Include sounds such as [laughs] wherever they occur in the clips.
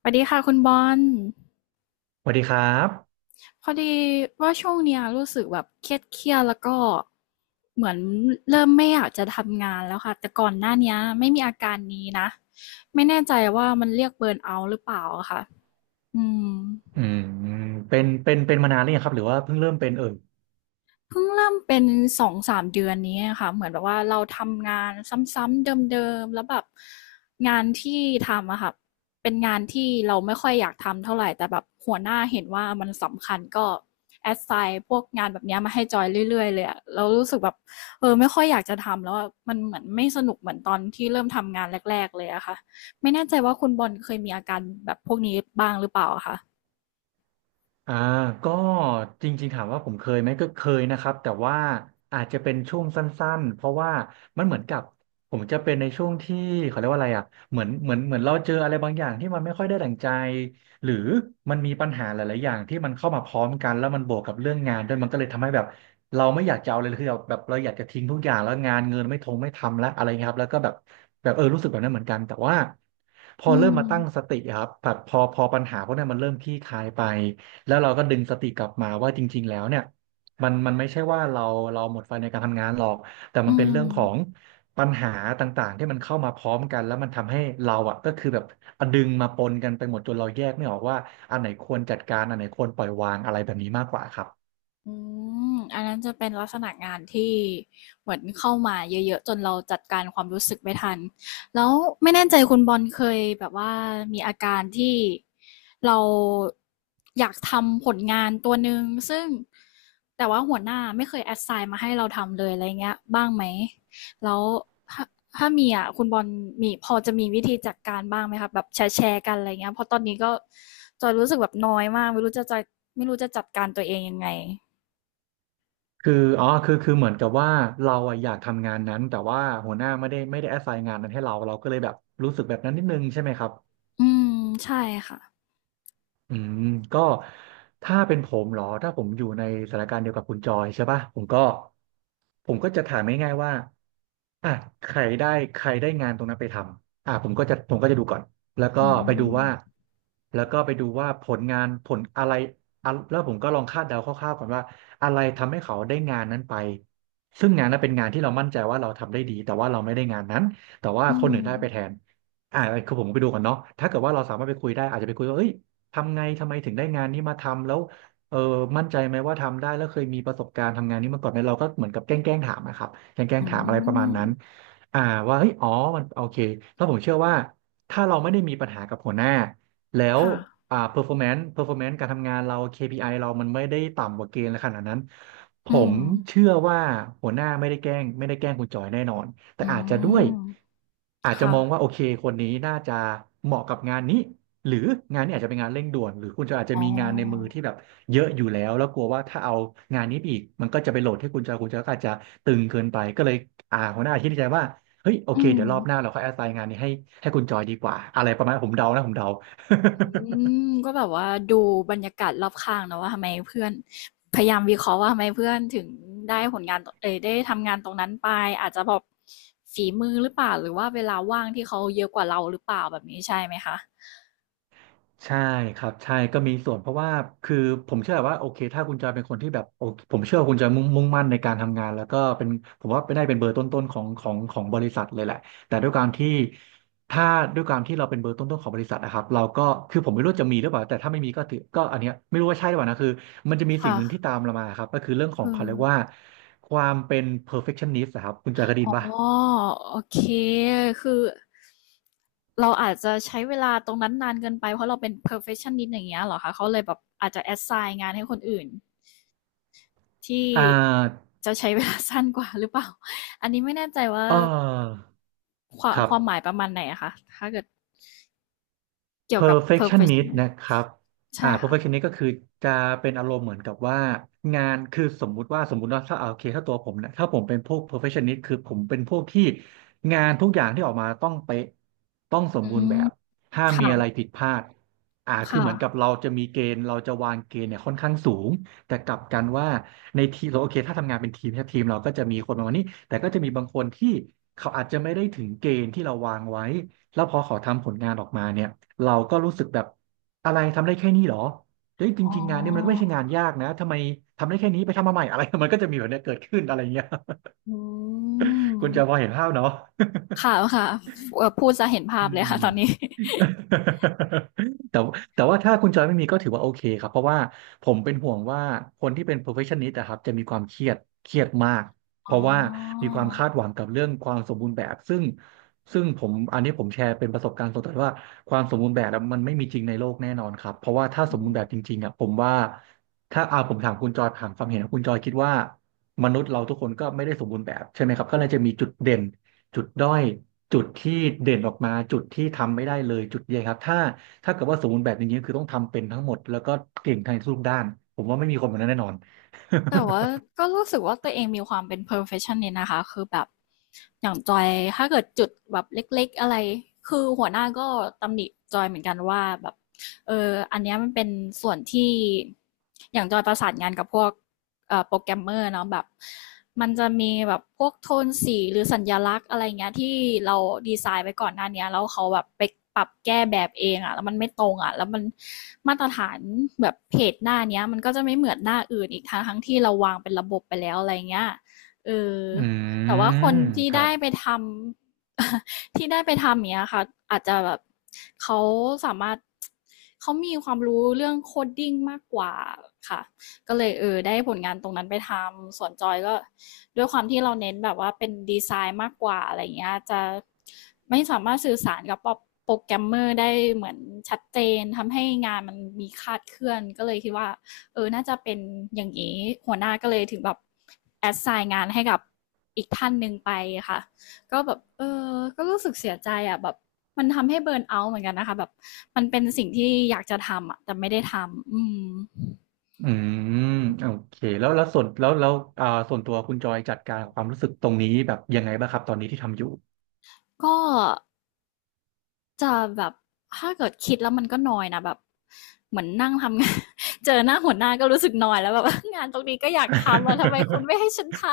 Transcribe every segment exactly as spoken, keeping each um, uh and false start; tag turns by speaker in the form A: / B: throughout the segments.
A: สวัสดีค่ะคุณบอล
B: สวัสดีครับ
A: พอดีว่าช่วงเนี้ยรู้สึกแบบเครียดเครียดแล้วก็เหมือนเริ่มไม่อยากจะทำงานแล้วค่ะแต่ก่อนหน้าเนี้ยไม่มีอาการนี้นะไม่แน่ใจว่ามันเรียกเบิร์นเอาท์หรือเปล่าอะค่ะอืม
B: อืมเป็นเป็นเป็นมานานหรือยังครับ หรือว่าเพิ่งเริ่มเป็นเอ่ย
A: เพิ่งเริ่มเป็นสองสามเดือนนี้อะค่ะเหมือนแบบว่าเราทำงานซ้ำๆเดิมๆแล้วแบบงานที่ทำอะค่ะเป็นงานที่เราไม่ค่อยอยากทำเท่าไรแต่แบบหัวหน้าเห็นว่ามันสำคัญก็ assign พวกงานแบบเนี้ยมาให้จอยเรื่อยๆเลยอะเรารู้สึกแบบเออไม่ค่อยอยากจะทำแล้วอะมันเหมือนไม่สนุกเหมือนตอนที่เริ่มทำงานแรกๆเลยอะค่ะไม่แน่ใจว่าคุณบอลเคยมีอาการแบบพวกนี้บ้างหรือเปล่าอะคะ
B: อ่าก็จริงๆถามว่าผมเคยไหมก็เคยนะครับแต่ว่าอาจจะเป็นช่วงสั้นๆเพราะว่ามันเหมือนกับผมจะเป็นในช่วงที่เขาเรียกว่าอะไรอ่ะเหมือนเหมือนเหมือนเราเจออะไรบางอย่างที่มันไม่ค่อยได้ดั่งใจหรือมันมีปัญหาหลายๆอย่างที่มันเข้ามาพร้อมกันแล้วมันบวกกับเรื่องงานด้วยมันก็เลยทำให้แบบเราไม่อยากจะเอาเลยคือแบบแบบเราอยากจะทิ้งทุกอย่างแล้วงานเงินไม่ทงไม่ทำแล้วอะไรเงี้ยครับแล้วก็แบบแบบเออรู้สึกแบบนั้นเหมือนกันแต่ว่าพอ
A: อื
B: เริ่ม
A: ม
B: มาตั้งสติอะครับแบบพอพอปัญหาพวกนั้นมันเริ่มคลี่คลายไป แล้วเราก็ดึงสติกลับมาว่าจริงๆแล้วเนี่ยมันมันไม่ใช่ว่าเราเราหมดไฟในการทำงานหรอกแต่มั
A: อื
B: นเป็นเรื่อ
A: ม
B: งของปัญหาต่างๆที่มันเข้ามาพร้อมกันแล้วมันทำให้เราอ่ะก็คือแบบดึงมาปนกันไปหมดจนเราแยกไม่ออกว่าอันไหนควรจัดการอันไหนควรปล่อยวางอะไรแบบนี้มากกว่าครับ
A: อืมอันนั้นจะเป็นลักษณะงานที่เหมือนเข้ามาเยอะๆจนเราจัดการความรู้สึกไม่ทัน แล้วไม่แน่ใจคุณบอลเคยแบบว่ามีอาการที่เราอยากทำผลงานตัวหนึ่งซึ่งแต่ว่าหัวหน้าไม่เคยแอสไซน์มาให้เราทำเลยอะไรเงี้ยบ้างไหมแล้วถ้าถ้ามีอ่ะคุณบอลมีพอจะมีวิธีจัดการบ้างไหมครับแบบแชร์แกันอะไรเงี้ยเพราะตอนนี้ก็จอยรู้สึกแบบน้อยมากไม่รู้จะจะไม่รู้จะจัดการตัวเองยังไง
B: คืออ๋อคือคือเหมือนกับว่าเราอะอยากทำงานนั้นแต่ว่าหัวหน้าไม่ได้ไม่ได้ assign งานนั้นให้เราเราก็เลยแบบรู้สึกแบบนั้นนิดนึงใช่ไหมครับ
A: อืมใช่ค่ะ
B: อืมก็ถ้าเป็นผมเหรอถ้าผมอยู่ในสถานการณ์เดียวกับคุณจอยใช่ป่ะผมก็ผมก็จะถามง่ายๆว่าอ่ะใครได้ใครได้งานตรงนั้นไปทำอ่ะผมก็จะผมก็จะดูก่อนแล้วก็
A: อื
B: ไปดูว่า
A: ม
B: แล้วก็ไปดูว่าผลงานผลอะไรอะแล้วผมก็ลองคาดเดาคร่าวๆก่อนว่าอะไรทำให้เขาได้งานนั้นไปซึ่งงานนั้นเป็นงานที่เรามั่นใจว่าเราทำได้ดีแต่ว่าเราไม่ได้งานนั้นแต่ว่า
A: อื
B: คนอื่น
A: ม
B: ได้ไปแทนอ่าคือผมไปดูก่อนเนาะถ้าเกิดว่าเราสามารถไปคุยได้อาจจะไปคุยว่าเอ้ย ทำไงทำไมถึงได้งานนี้มาทำแล้วเออมั่นใจไหมว่าทำได้แล้วเคยมีประสบการณ์ทำงานนี้มาก่อนไหมเราก็เหมือนกับแกล้งแกล้งถามนะครับแกล้งแกล้ง
A: อื
B: ถามอะไรประมาณ
A: ม
B: นั้นอ่าว่าเฮ้ยอ๋อมันโอเคแล้วผมเชื่อว่าถ้าเราไม่ได้มีปัญหากับหัวหน้าแล้ว
A: ค่ะ
B: อ่า performance performance การทำงานเรา เค พี ไอ เรามันไม่ได้ต่ำกว่าเกณฑ์ขนาดนั้นผ
A: อืม
B: มเชื่อว่าหัวหน้าไม่ได้แกล้งไม่ได้แกล้งคุณจอยแน่นอนแต่
A: อื
B: อาจจะด้วย
A: ม
B: อาจจะ
A: ค่ะ
B: มองว่าโอเคคนนี้น่าจะเหมาะกับงานนี้ หรืองานนี้อาจจะเป็นงานเร่งด่วนหรือคุณจะอาจจะ
A: อ๋
B: มีงานในมือ
A: อ
B: ที่แบบเยอะอยู่แล้วแล้วกลัวว่าถ้าเอางานนี้ไปอีกมันก็จะไปโหลดให้คุณจอยคุณจอยก็อาจจะตึงเกินไปก็เลยอ่าหัวหน้าคิดในใจว่าเฮ้ยโอ
A: อื
B: เค
A: ม
B: เดี๋ยวรอบหน้าเราค่อยแอสไซน์งานนี้ให้ให้คุณจอยดีกว่าอะไรประมาณผมเดานะผมเดา
A: อืมก็แบบว่าดูบรรยากาศรอบข้างเนาะว่าทำไมเพื่อนพยายามวิเคราะห์ว่าทำไมเพื่อนถึงได้ผลงานเอ่ยได้ทำงานตรงนั้นไปอาจจะแบบฝีมือหรือเปล่าหรือว่าเวลาว่างที่เขาเยอะกว่าเราหรือเปล่าแบบนี้ใช่ไหมคะ
B: ใช่ครับใช่ก็มีส่วนเพราะว่าคือผมเชื่อว่าโอเคถ้าคุณจอยเป็นคนที่แบบโอเคผมเชื่อว่าคุณจะมุ่งมุ่งมั่นในการทำงานแล้วก็เป็นผมว่าเป็นได้เป็นเบอร์ต้นๆของของของบริษัทเลยแหละแต่ด้วยการที่ถ้าด้วยการที่เราเป็นเบอร์ต้นๆของบริษัทนะครับเราก็คือผมไม่รู้จะมีหรือเปล่าแต่ถ้าไม่มีก็ถือก็อันเนี้ยไม่รู้ว่าใช่หรือเปล่านะคือมันจะมีสิ่ง
A: ค่ะ
B: หนึ่งที่ตามเรามาครับก็คือเรื่องของ
A: คื
B: เขา
A: อ
B: เรียกว่าความเป็น perfectionist อะครับคุณจอยเคยได้
A: อ๋
B: ยิ
A: อ
B: นป่ะ
A: โอเคคือเราอาจจะใช้เวลาตรงนั้นนานเกินไปเพราะเราเป็น perfectionist อย่างเงี้ยเหรอคะเขาเลยแบบอาจจะ assign งานให้คนอื่นที่
B: อ่า
A: จะใช้เวลา [laughs] สั้นกว่าหรือเปล่า [laughs] อันนี้ไม่แน่ใจว่า
B: เออ
A: ควา
B: ค
A: ม
B: รั
A: ค
B: บ
A: วามหมายประมาณไหนอะคะถ้าเกิดเกี่ยวกับ
B: perfectionist
A: perfectionist
B: นะครับ
A: ใช่
B: อ่า
A: ค่ะ
B: perfectionist ก็คือจะเป็นอารมณ์เหมือนกับว่างานคือสมมุติว่าสมมุติว่าถ้าเอาโอเคถ้าตัวผมนะถ้าผมเป็นพวก perfectionist คือผมเป็นพวกที่งานทุกอย่างที่ออกมาต้องเป๊ะต้องสม
A: อื
B: บูรณ์
A: ม
B: แบบห้ามมีอะไร
A: ค่ะ
B: ผิดพลาดอ่าคือเหมือนกับ
A: ค่ะ
B: เราจะมีเกณฑ์เราจะวางเกณฑ์เนี่ยค่อนข้างสูง แต่กลับกันว่าในทีมเราโอเคถ้าทำงานเป็นทีมถ้าทีมเราก็จะมีคนประมาณนี้แต่ก็จะมีบางคนที่เขาอาจจะไม่ได้ถึงเกณฑ์ที่เราวางไว้ แล้วพอเขาทำผลงานออกมาเนี่ยเราก็รู้สึกแบบอะไรทำได้แค่นี้เหรอเฮ้ยจ
A: อ๋
B: ริงๆงานเนี่ยมันก็ไม่
A: อ
B: ใช่งานยากนะทำไมทำได้แค่นี้ไปทำมาใหม่อะไร [laughs] มันก็จะมีแบบเนี้ยเกิดขึ้นอะไรเงี้ย
A: อืม
B: [laughs] คุณจะพอเห็นภาพเนาะ
A: ค่ะค่ะเอ่อพูดจะเห็นภา
B: อื
A: พเลย
B: ม
A: ค่ะตอนนี้ [laughs]
B: [laughs] แต่แต่ว่าถ้าคุณจอยไม่มีก็ถือว่าโอเคครับเพราะว่าผมเป็นห่วงว่าคนที่เป็น perfectionist นะครับจะมีความเครียดเครียดมากเพ
A: อ๋
B: ราะว่า
A: อ
B: มีความคาดหวังกับเรื่องความสมบูรณ์แบบซึ่งซึ่งผมอันนี้ผมแชร์เป็นประสบการณ์ส่วนตัวว่าความสมบูรณ์แบบอะมันไม่มีจริงในโลกแน่นอนครับเพราะว่าถ้าส
A: อื
B: มบูร
A: ม
B: ณ์แบบจริงๆอ่ะผมว่าถ้าอาผมถามคุณจอยถามความเห็นของคุณจอยคิดว่ามนุษย์เราทุกคนก็ไม่ได้สมบูรณ์แบบใช่ไหมครับก็เลยจะมีจุดเด่น จุดด้อยจุดที่เด่นออกมาจุดที่ทำไม่ได้เลยจุดใหญ่ครับถ้าถ้าเกิดว่าสมบูรณ์แบบอย่างนี้ยคือต้องทำเป็นทั้งหมดแล้วก็เก่งทางทุกด้านผมว่าไม่มีคนแบบนั้นแน่นอน
A: แต่ว่าก็รู้สึกว่าตัวเองมีความเป็น perfectionist นะคะคือแบบอย่างจอยถ้าเกิดจุดแบบเล็กๆอะไรคือหัวหน้าก็ตำหนิจอยเหมือนกันว่าแบบเอออันเนี้ยมันเป็นส่วนที่อย่างจอยประสานงานกับพวก โปรแกรมเมอร์เนาะแบบมันจะมีแบบพวกโทนสีหรือสัญลักษณ์อะไรเงี้ยที่เราดีไซน์ไว้ก่อนหน้าเนี้ยแล้วเขาแบบไปปรับแก้แบบเองอะแล้วมันไม่ตรงอะแล้วมันมาตรฐานแบบเพจหน้านี้มันก็จะไม่เหมือนหน้าอื่นอีกทั้งทั้งที่เราวางเป็นระบบไปแล้วอะไรเงี้ยเออ
B: อื
A: แต่ว่าคน
B: ม
A: ที่
B: ครั
A: ได้
B: บ
A: ไปทำ [laughs] ที่ได้ไปทำเนี้ยค่ะอาจจะแบบเขาสามารถเขามีความรู้เรื่องโคดดิ้งมากกว่าค่ะ ก็เลยเออได้ผลงานตรงนั้นไปทำส่วนจอยก็ด้วยความที่เราเน้นแบบว่าเป็นดีไซน์มากกว่าอะไรเงี้ยจะไม่สามารถสื่อสารกับโปรแกรมเมอร์ได้เหมือนชัดเจนทำให้งานมันมีคลาดเคลื่อนก็เลยคิดว่าเออน่าจะเป็นอย่างนี้หัวหน้าก็เลยถึงแบบแอดไซน์งานให้กับอีกท่านหนึ่งไปค่ะก็แบบเออก็รู้สึกเสียใจอ่ะแบบมันทำให้เบิร์นเอาท์เหมือนกันนะคะแบบมันเป็นสิ่งที่อยากจะทำอ่ะแต่ไม่ได้ทำอืม
B: อืมโอเคแล้วแล้วส่วนแล้วแล้วอ่าส่วนตัวคุณจอยจัดการกับความรู้สึกตรงนี้แบบยังไงบ้างครับตอนนี้ที่ทำอยู่
A: ก็ จะแบบถ้าเกิดคิดแล้วมันก็นอยนะแบบเหมือนนั่งทำงาน [laughs] เจอหน้าหัวหน้าก็รู้สึกนอยแล้วแบบ [laughs] งานตรงนี้ก็อยากทำอะทำไมคุณ
B: [laughs]
A: ไม่ให้ฉันท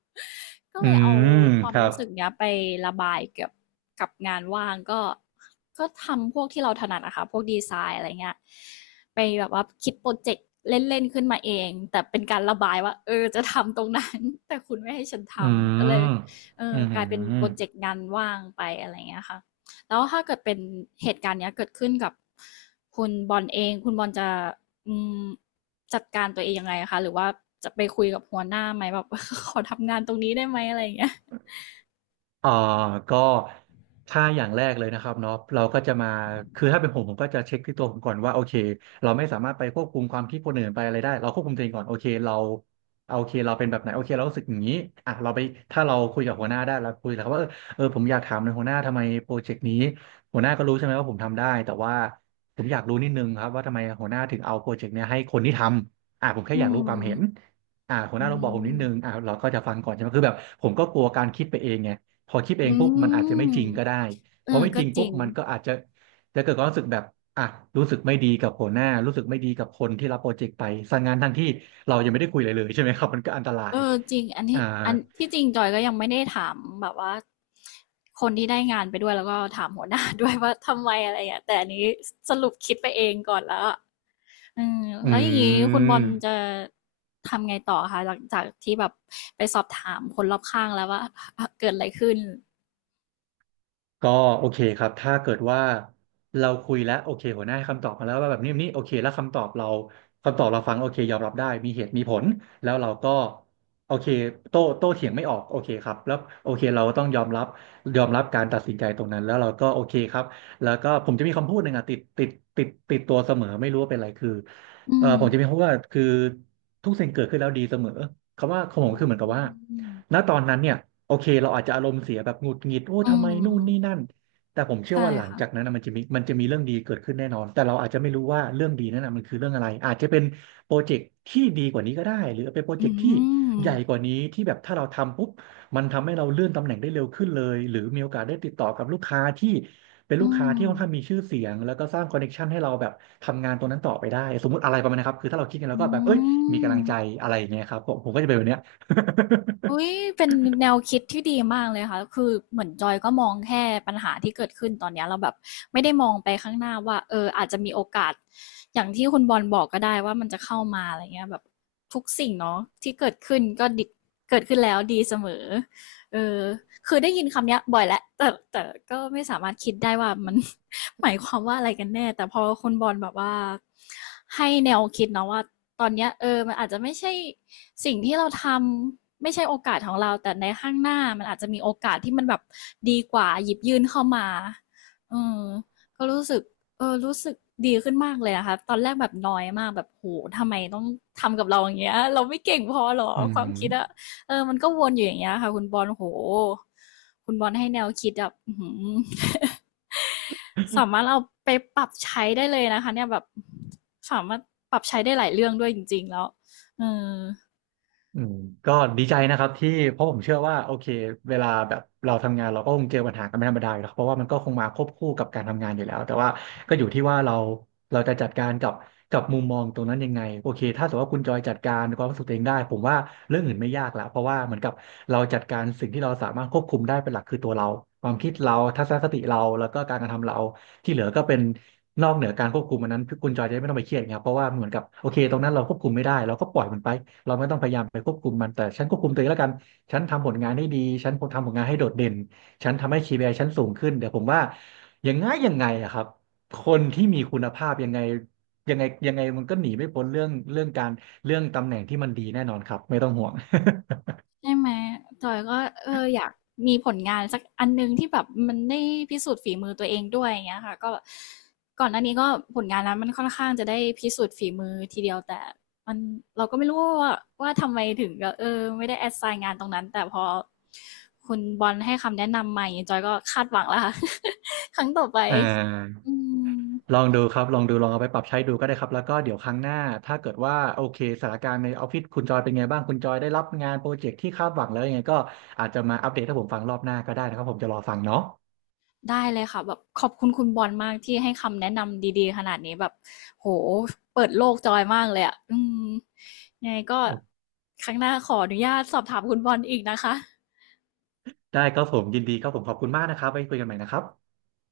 A: ำ [laughs] ก็
B: อื
A: เลยเอา
B: ม
A: ควา
B: ค
A: ม
B: รั
A: รู้
B: บ
A: สึกเนี้ยไประบายกับกับงานว่างก็ก็ทำพวกที่เราถนัดอะค่ะพวกดีไซน์อะไรเงี้ยไปแบบว่าคิดโปรเจกต์เล่นๆขึ้นมาเองแต่เป็นการระบายว่าเออจะทำตรงนั้น [laughs] แต่คุณไม่ให้ฉันท
B: อื
A: ำก็
B: ม
A: เลยเออ
B: อื
A: กลายเป็น
B: ม
A: โปรเจกต์งานว่างไปอะไรเงี้ยค่ะ แล้วถ้าเกิดเป็นเหตุการณ์เนี้ยเกิดขึ้นกับคุณบอลเองคุณบอลจะอืมจัดการตัวเองยังไงคะหรือว่าจะไปคุยกับหัวหน้าไหมแบบ [laughs] ขอทำงานตรงนี้ได้ไหมอะไรอย่างเงี้ย
B: อ่อก็ถ้าอย่างแรกเลยนะครับเนาะเราก็จะมาคือถ้าเป็นผมผมก็จะเช็คที่ตัวผมก่อนว่าโอเคเราไม่สามารถไปควบคุมความคิดคนอื่นไปอะไรได้เราควบคุมตัวเองก่อนโอเคเราโอเคเราเป็นแบบไหนโอเคเรารู้สึกอย่างนี้อ่ะเราไปถ้าเราคุยกับหัวหน้าได้เราคุยแล้วว่าเออเออผมอยากถามในอยหัวหน้าทำไมโปรเจกต์นี้หัวหน้าก็รู้ใช่ไหมว่าผมทำได้แต่ว่าผมอยากรู้นิดนึงครับว่าทำไมหัวหน้าถึงเอาโปรเจกต์เนี้ยให้คนที่ทำอ่ะผมแค่
A: อื
B: อยาก
A: ม
B: รู้ความเห็นอ่าหัวห
A: อื
B: น้าลองบอกผมนิดนึง
A: ม
B: อ่าเราก็จะฟังก่อนใช่ไหมคือแบบผมก็กลัวการคิดไปเองไง พอคิดเอง
A: อื
B: ปุ๊บมันอาจจะไม่
A: ม
B: จริงก็ได้
A: เอ
B: พ
A: อ
B: อไม่
A: ก็
B: จริง
A: จ
B: ปุ๊
A: ริ
B: บ
A: ง
B: มันก็อาจจะจะเกิดความรู้สึกแบบอ่ะรู้สึกไม่ดีกับหัวหน้ารู้สึกไม่ดีกับคนที่รับโปรเจกต์ไปสั่งงานทั้งที่เรายังไม่ได้คุยเลยเลยใช่ไหมครับมันก็อันตรา
A: เอ
B: ย
A: อจริงอัน
B: อ่า
A: ที่อันที่จริงจอยก็ยังไม่ได้ถามแบบว่าคนที่ได้งานไปด้วยแล้วก็ถามหัวหน้า [laughs] ด้วยว่าทำไมอะไรอย่างเงี้ยแต่อันนี้สรุปคิดไปเองก่อนแล้วอะอืม
B: อื
A: แล้วอย่างนี้คุณบอลจะ
B: ม
A: ทำไงต่อคะหลังจากที่แบบไปสอบถามคนรอบข้างแล้วว่าเกิดอะไรขึ้น
B: ก็โอเคครับถ้าเกิดว่าเราคุยแล้วโอเคหัวหน้าให้คำตอบมาแล้วว่าแบบนี้แบบนี้โอเคแล้วคำตอบเราคำตอบเราฟังโอเคยอมรับได้มีเหตุมีผลแล้วเราก็โอเคโต้โต้เถียงไม่ออกโอเคครับแล้วโอเคเราต้องยอมรับยอมรับการตัดสินใจตรงนั้นแล้วเราก็โอเคครับแล้วก็ผมจะมีคำพูดหนึ่งอะติดติดติดติดตัวเสมอไม่รู้ว่าเป็นอะไรคือ
A: อื
B: เออ
A: ม
B: ผมจะมีคำพูดว่าคือทุกสิ่งเกิดขึ้นแล้วดีเสมอคำว่าของ
A: อ๋
B: ผมคือเหมือนกับว่า
A: อ
B: ณตอนนั้นเนี่ยโอเคเราอาจจะอารมณ์เสียแบบหงุดหงิดโอ้
A: อื
B: ทำไมนู่
A: ม
B: นนี่นั่นแต่ผมเชื่อ
A: ใช่
B: ว่าหลัง
A: ค่ะ
B: จากนั้นนะมันจะมีมันจะมีเรื่องดีเกิดขึ้นแน่นอนแต่เราอาจจะไม่รู้ว่าเรื่องดีนั้นนะมันคือเรื่องอะไรอาจจะเป็นโปรเจกต์ที่ดีกว่านี้ก็ได้หรือเป็นโปรเจ
A: อื
B: กต์ที่
A: ม
B: ใหญ่กว่านี้ที่แบบถ้าเราทำปุ๊บมันทำให้เราเลื่อนตำแหน่งได้เร็วขึ้นเลยหรือมีโอกาสได้ติดต่อกับลูกค้าที่เป็นลู
A: อื
B: กค้า
A: ม
B: ที่ค่อนข้างมีชื่อเสียงแล้วก็สร้างคอนเนคชันให้เราแบบทำงานตรงนั้นต่อไปได้สมมติอะไรประมาณนี้ครับคือถ้าเราคิดกันแล้วก็แบบเอ้ย
A: อื
B: มีกำลังใจ
A: ม
B: อะไรอย่างเงี้ยครับผมผมก็จะเป็นแบบเนี้ย
A: อุ๊ยเป็นแนวคิดที่ดีมากเลยค่ะคือเหมือนจอยก็มองแค่ปัญหาที่เกิดขึ้นตอนเนี้ยเราแบบไม่ได้มองไปข้างหน้าว่าเอออาจจะมีโอกาสอย่างที่คุณบอลบอกก็ได้ว่ามันจะเข้ามาอะไรเงี้ยแบบทุกสิ่งเนาะที่เกิดขึ้นก็ดเกิดขึ้นแล้วดีเสมอเออคือได้ยินคำเนี้ยบ่อยแล้วแต่แต่ก็ไม่สามารถคิดได้ว่ามัน [laughs] หมายความว่าอะไรกันแน่แต่พอคุณบอลแบบว่าให้แนวคิดเนาะว่าตอนเนี้ยเออมันอาจจะไม่ใช่สิ่งที่เราทำ ไม่ใช่โอกาสของเราแต่ในข้างหน้ามันอาจจะมีโอกาสที่มันแบบดีกว่าหยิบยื่นเข้ามาอืมก็รู้สึกเออรู้สึกดีขึ้นมากเลยนะคะตอนแรกแบบน้อยมากแบบโหทำไมต้องทำกับเราอย่างเงี้ยเราไม่เก่งพอหรอ
B: อื
A: ควา
B: ม
A: มคิดอะเออมันก็วนอยู่อย่างเงี้ยค่ะคุณบอลโหคุณบอลให้แนวคิดแบบ้ [laughs] สามารถเอาไปปรับใช้ได้เลยนะคะเนี่ยแบบสามารถปรับใช้ได้หลายเรื่องด้วยจริงๆแล้วเออ
B: อืมก็ดีใจนะครับที่เพราะผมเชื่อว่าโอเคเวลาแบบเราทำงานเราก็คงเจอปัญหากันเป็นธรรมดาอยู่แล้วเพราะว่ามันก็คงมาควบคู่กับการทำงานอยู่แล้วแต่ว่าก็อยู่ที่ว่าเราเราจะจัดการกับกับมุมมองตรงนั้นยังไงโอเคถ้าสมมติว่าคุณจอยจัดการความรู้สึกตัวเองได้ผมว่าเรื่องอื่นไม่ยากละเพราะว่าเหมือนกับเราจัดการสิ่งที่เราสามารถควบคุมได้เป็นหลักคือตัวเราความคิดเราทัศนคติเราแล้วก็การกระทำเรา ที่เหลือก็เป็นนอกเหนือการควบคุมอันนั้นคุณจอยจะไม่ต้องไปเครียดไครับเพราะว่าเหมือนกับโอเคตรงนั้นเราควบคุมไม่ได้เราก็ปล่อยมันไปเราไม่ต้องพยายามไปควบคุมมันแต่ฉันควบคุมตัวเองแล้วกันฉันทำผลงานให้ดีฉันทำผลงานให้โดดเด่นฉันทำให้ เค พี ไอ ฉันสูงขึ้นเดี๋ยวผมว่ายังไงยังไงอะครับคนที่มีคุณภาพยังไงยังไงยังไงมันก็หนีไม่พ้นเรื่องเรื่องการเรื่องตำแหน่งที่มันดีแน่นอนครับไม่ต้องห่วง [laughs]
A: ใช่ไหมจอยก็เอออยากมีผลงานสักอันหนึ่งที่แบบมันได้พิสูจน์ฝีมือตัวเองด้วยอย่างเงี้ยค่ะก็ก่อนหน้านี้ก็ผลงานนั้นมันค่อนข้างจะได้พิสูจน์ฝีมือทีเดียวแต่มันเราก็ไม่รู้ว่าว่าทำไมถึงก็เออไม่ได้แอดไซน์งานตรงนั้นแต่พอคุณบอลให้คำแนะนำใหม่จอยก็คาดหวังแล้วค่ะ [laughs] ครั้งต่อไป
B: อ่า
A: อืม
B: ลองดูครับลองดูลองเอาไปปรับใช้ดูก็ได้ครับแล้วก็เดี๋ยวครั้งหน้าถ้าเกิดว่าโอเคสถานการณ์ในออฟฟิศคุณจอยเป็นไงบ้างคุณจอยได้รับงานโปรเจกต์ที่คาดหวังแล้วยังไงก็อาจจะมาอัปเดตให้ผมฟังรอบหน้าก็ได้นะครับผมจะรอฟังเนาะ
A: ได้เลยค่ะแบบขอบคุณคุณบอลมากที่ให้คำแนะนำดีๆขนาดนี้แบบโหเปิดโลกจอยมากเลยอ่ะอืมยังไงก็
B: โอ
A: ครั้งหน้าขออนุญาตสอบถามคุณบอลอีกนะคะ
B: ได้ครับผมยินดีครับผมขอบคุณมากนะครับไว้คุยกันใหม่นะครับ